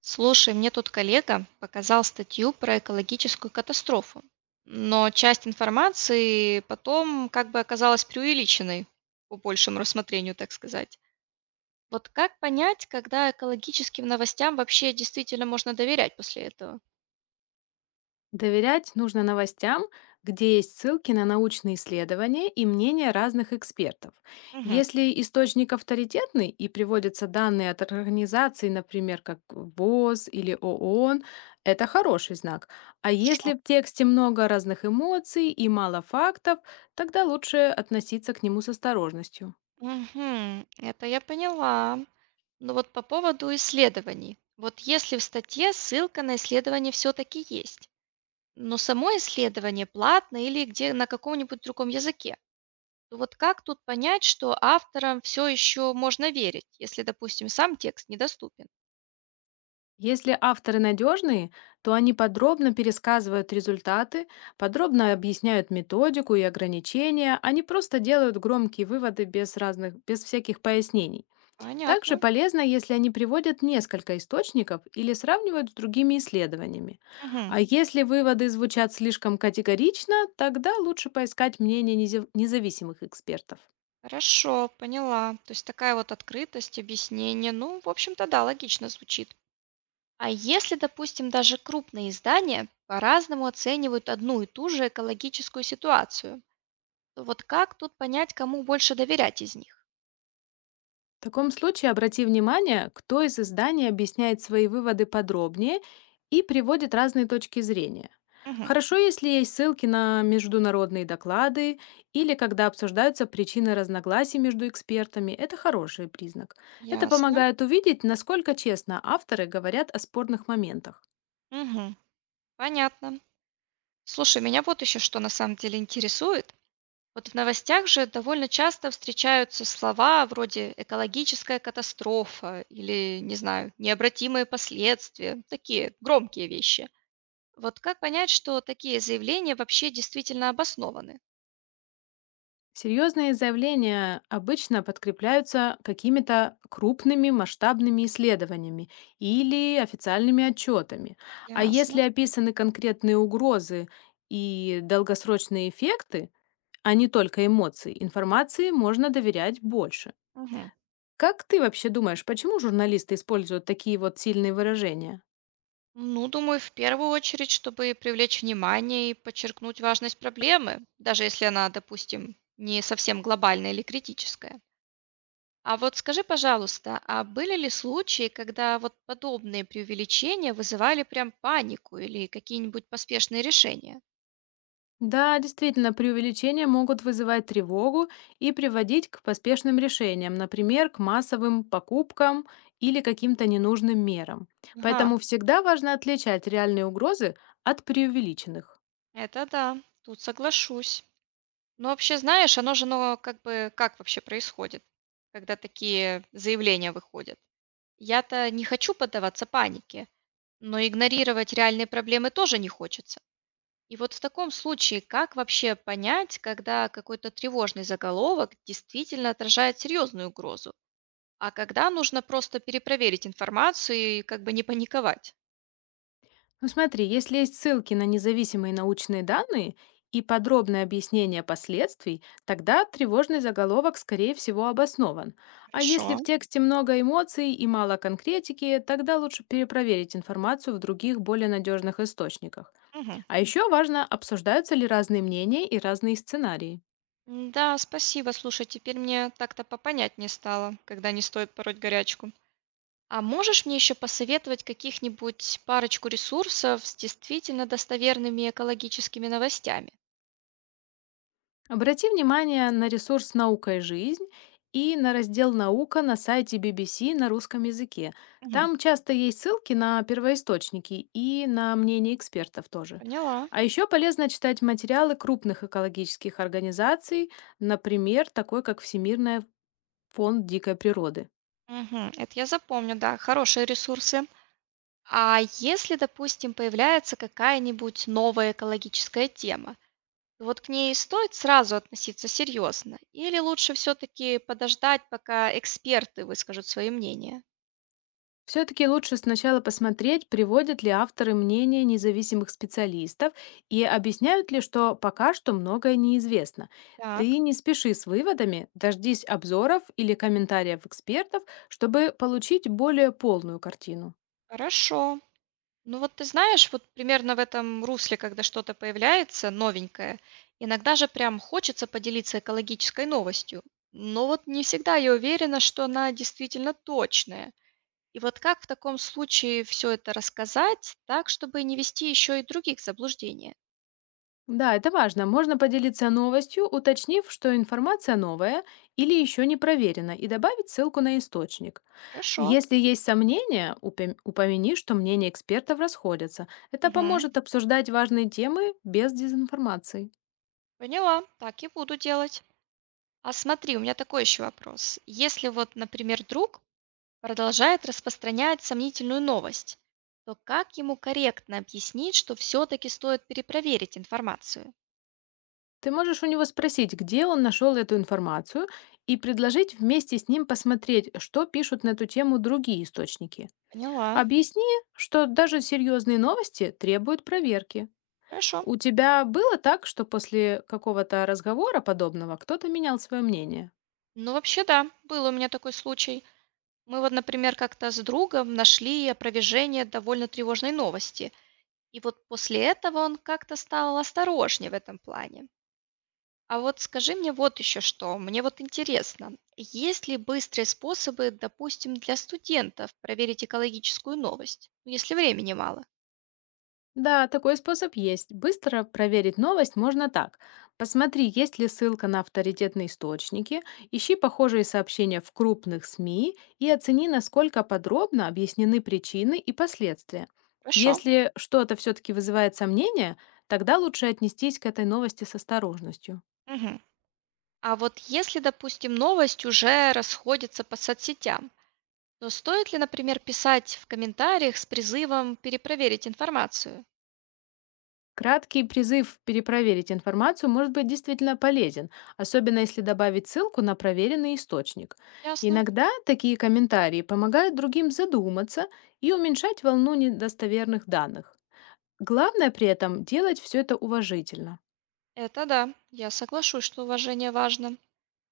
Слушай, мне тут коллега показал статью про экологическую катастрофу, но часть информации потом как бы оказалась преувеличенной по большему рассмотрению, так сказать. Вот как понять, когда экологическим новостям вообще действительно можно доверять после этого? Доверять нужно новостям, где есть ссылки на научные исследования и мнения разных экспертов. Мгм. Если источник авторитетный и приводятся данные от организаций, например, как ВОЗ или ООН, это хороший знак. А Хорошо. если в тексте много разных эмоций и мало фактов, тогда лучше относиться к нему с осторожностью. Угу, это я поняла. Но вот по поводу исследований. Вот если в статье ссылка на исследование все-таки есть, но само исследование платное или где на каком-нибудь другом языке, ну вот как тут понять, что авторам все еще можно верить, если, допустим, сам текст недоступен? Если авторы надежные, то они подробно пересказывают результаты, подробно объясняют методику и ограничения, они просто делают громкие выводы без всяких пояснений. Также Понятно. полезно, если они приводят несколько источников или сравнивают с другими исследованиями. Мгм. А если выводы звучат слишком категорично, тогда лучше поискать мнение независимых экспертов. Хорошо, поняла. То есть такая вот открытость, объяснение. Ну, в общем-то, да, логично звучит. А если, допустим, даже крупные издания по-разному оценивают одну и ту же экологическую ситуацию, то вот как тут понять, кому больше доверять из них? В таком случае обрати внимание, кто из изданий объясняет свои выводы подробнее и приводит разные точки зрения. Мгм. Хорошо, если есть ссылки на международные доклады или когда обсуждаются причины разногласий между экспертами. Это хороший признак. Это Ясно. помогает увидеть, насколько честно авторы говорят о спорных моментах. Мгм. Понятно. Слушай, меня вот еще что на самом деле интересует. Вот в новостях же довольно часто встречаются слова вроде экологическая катастрофа или, не знаю, необратимые последствия, такие громкие вещи. Вот как понять, что такие заявления вообще действительно обоснованы? Серьезные заявления обычно подкрепляются какими-то крупными масштабными исследованиями или официальными отчетами. А если Ясно. описаны конкретные угрозы и долгосрочные эффекты, а не только эмоции, информации можно доверять больше. Мгм. Как ты вообще думаешь, почему журналисты используют такие вот сильные выражения? Ну, думаю, в первую очередь, чтобы привлечь внимание и подчеркнуть важность проблемы, даже если она, допустим, не совсем глобальная или критическая. А вот скажи, пожалуйста, а были ли случаи, когда вот подобные преувеличения вызывали прям панику или какие-нибудь поспешные решения? Да, действительно, преувеличения могут вызывать тревогу и приводить к поспешным решениям, например, к массовым покупкам или каким-то ненужным мерам. Ага, Поэтому всегда важно отличать реальные угрозы от преувеличенных. это да, тут соглашусь. Но вообще, знаешь, оно же, ну как бы, как вообще происходит, когда такие заявления выходят? Я-то не хочу поддаваться панике, но игнорировать реальные проблемы тоже не хочется. И вот в таком случае, как вообще понять, когда какой-то тревожный заголовок действительно отражает серьезную угрозу? А когда нужно просто перепроверить информацию и как бы не паниковать? Ну смотри, если есть ссылки на независимые научные данные и подробное объяснение последствий, тогда тревожный заголовок, скорее всего, обоснован. А если в Хорошо. тексте много эмоций и мало конкретики, тогда лучше перепроверить информацию в других более надежных источниках. Мгм. А еще важно, обсуждаются ли разные мнения и разные сценарии. М-да, спасибо. Слушай, теперь мне так-то попонятнее стало, когда не стоит пороть горячку. А можешь мне еще посоветовать каких-нибудь парочку ресурсов с действительно достоверными экологическими новостями? Обрати внимание на ресурс «Наука и жизнь» и на раздел «Наука» на сайте BBC на русском языке. Мгм. Там часто есть ссылки на первоисточники и на мнение экспертов тоже. Поняла. А еще полезно читать материалы крупных экологических организаций, например, такой как Всемирный фонд дикой природы. Мгм. Это я запомню, да, хорошие ресурсы. А если, допустим, появляется какая-нибудь новая экологическая тема, вот к ней стоит сразу относиться серьезно? Или лучше все-таки подождать, пока эксперты выскажут свое мнение? Все-таки лучше сначала посмотреть, приводят ли авторы мнения независимых специалистов и объясняют ли, что пока что многое неизвестно. Ты Так. не спеши с выводами, дождись обзоров или комментариев экспертов, чтобы получить более полную картину. Хорошо. Ну вот ты знаешь, вот примерно в этом русле, когда что-то появляется новенькое, иногда же прям хочется поделиться экологической новостью. Но вот не всегда я уверена, что она действительно точная. И вот как в таком случае все это рассказать так, чтобы не вести еще и других в заблуждение? Да, это важно. Можно поделиться новостью, уточнив, что информация новая или еще не проверена, и добавить ссылку на источник. Хорошо. Если есть сомнения, упомяни, что мнения экспертов расходятся. Это Мгм. поможет обсуждать важные темы без дезинформации. Поняла. Так и буду делать. А смотри, у меня такой еще вопрос. Если вот, например, друг продолжает распространять сомнительную новость, то как ему корректно объяснить, что все-таки стоит перепроверить информацию? Ты можешь у него спросить, где он нашел эту информацию, и предложить вместе с ним посмотреть, что пишут на эту тему другие источники. Поняла. Объясни, что даже серьезные новости требуют проверки. Хорошо. У тебя было так, что после какого-то разговора подобного кто-то менял свое мнение? Ну, вообще, да, был у меня такой случай. Мы вот, например, как-то с другом нашли опровержение довольно тревожной новости. И вот после этого он как-то стал осторожнее в этом плане. А вот скажи мне вот еще что. Мне вот интересно, есть ли быстрые способы, допустим, для студентов проверить экологическую новость, ну, если времени мало? Да, такой способ есть. Быстро проверить новость можно так. Посмотри, есть ли ссылка на авторитетные источники, ищи похожие сообщения в крупных СМИ и оцени, насколько подробно объяснены причины и последствия. Хорошо. Если что-то все-таки вызывает сомнения, тогда лучше отнестись к этой новости с осторожностью. Мгм. А вот если, допустим, новость уже расходится по соцсетям, то стоит ли, например, писать в комментариях с призывом перепроверить информацию? Краткий призыв перепроверить информацию может быть действительно полезен, особенно если добавить ссылку на проверенный источник. Ясно. Иногда такие комментарии помогают другим задуматься и уменьшать волну недостоверных данных. Главное при этом делать все это уважительно. Это да, я соглашусь, что уважение важно.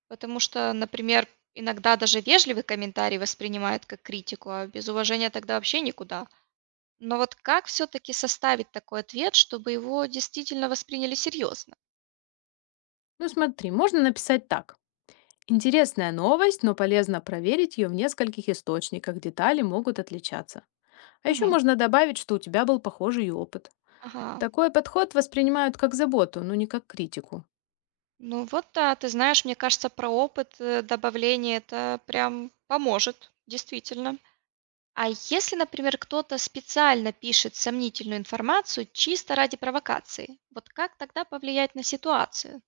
Потому что, например, иногда даже вежливый комментарий воспринимают как критику, а без уважения тогда вообще никуда. Но вот как все-таки составить такой ответ, чтобы его действительно восприняли серьезно? Ну смотри, можно написать так. Интересная новость, но полезно проверить ее в нескольких источниках, детали могут отличаться. А еще Мгм. можно добавить, что у тебя был похожий опыт. Ага. Такой подход воспринимают как заботу, но не как критику. Ну вот да, ты знаешь, мне кажется, про опыт добавления это прям поможет, действительно. А если, например, кто-то специально пишет сомнительную информацию чисто ради провокации, вот как тогда повлиять на ситуацию?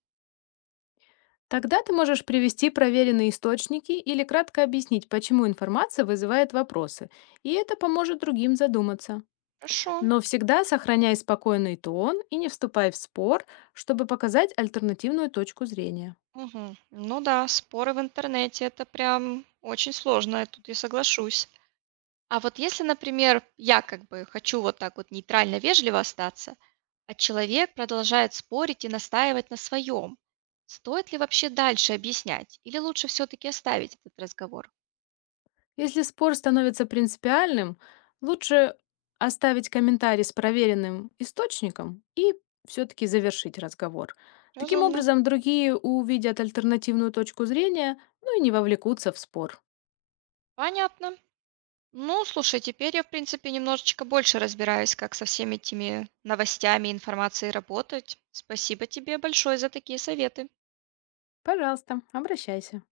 Тогда ты можешь привести проверенные источники или кратко объяснить, почему информация вызывает вопросы, и это поможет другим задуматься. Хорошо. Но всегда сохраняй спокойный тон и не вступай в спор, чтобы показать альтернативную точку зрения. Мгм. Ну да, споры в интернете это прям очень сложно, я тут я соглашусь. А вот если, например, я как бы хочу вот так вот нейтрально вежливо остаться, а человек продолжает спорить и настаивать на своем, стоит ли вообще дальше объяснять или лучше все-таки оставить этот разговор? Если спор становится принципиальным, лучше оставить комментарий с проверенным источником и все-таки завершить разговор. Таким Разумно. образом, другие увидят альтернативную точку зрения, ну и не вовлекутся в спор. Понятно. Ну, слушай, теперь я, в принципе, немножечко больше разбираюсь, как со всеми этими новостями, информацией работать. Спасибо тебе большое за такие советы. Пожалуйста, обращайся.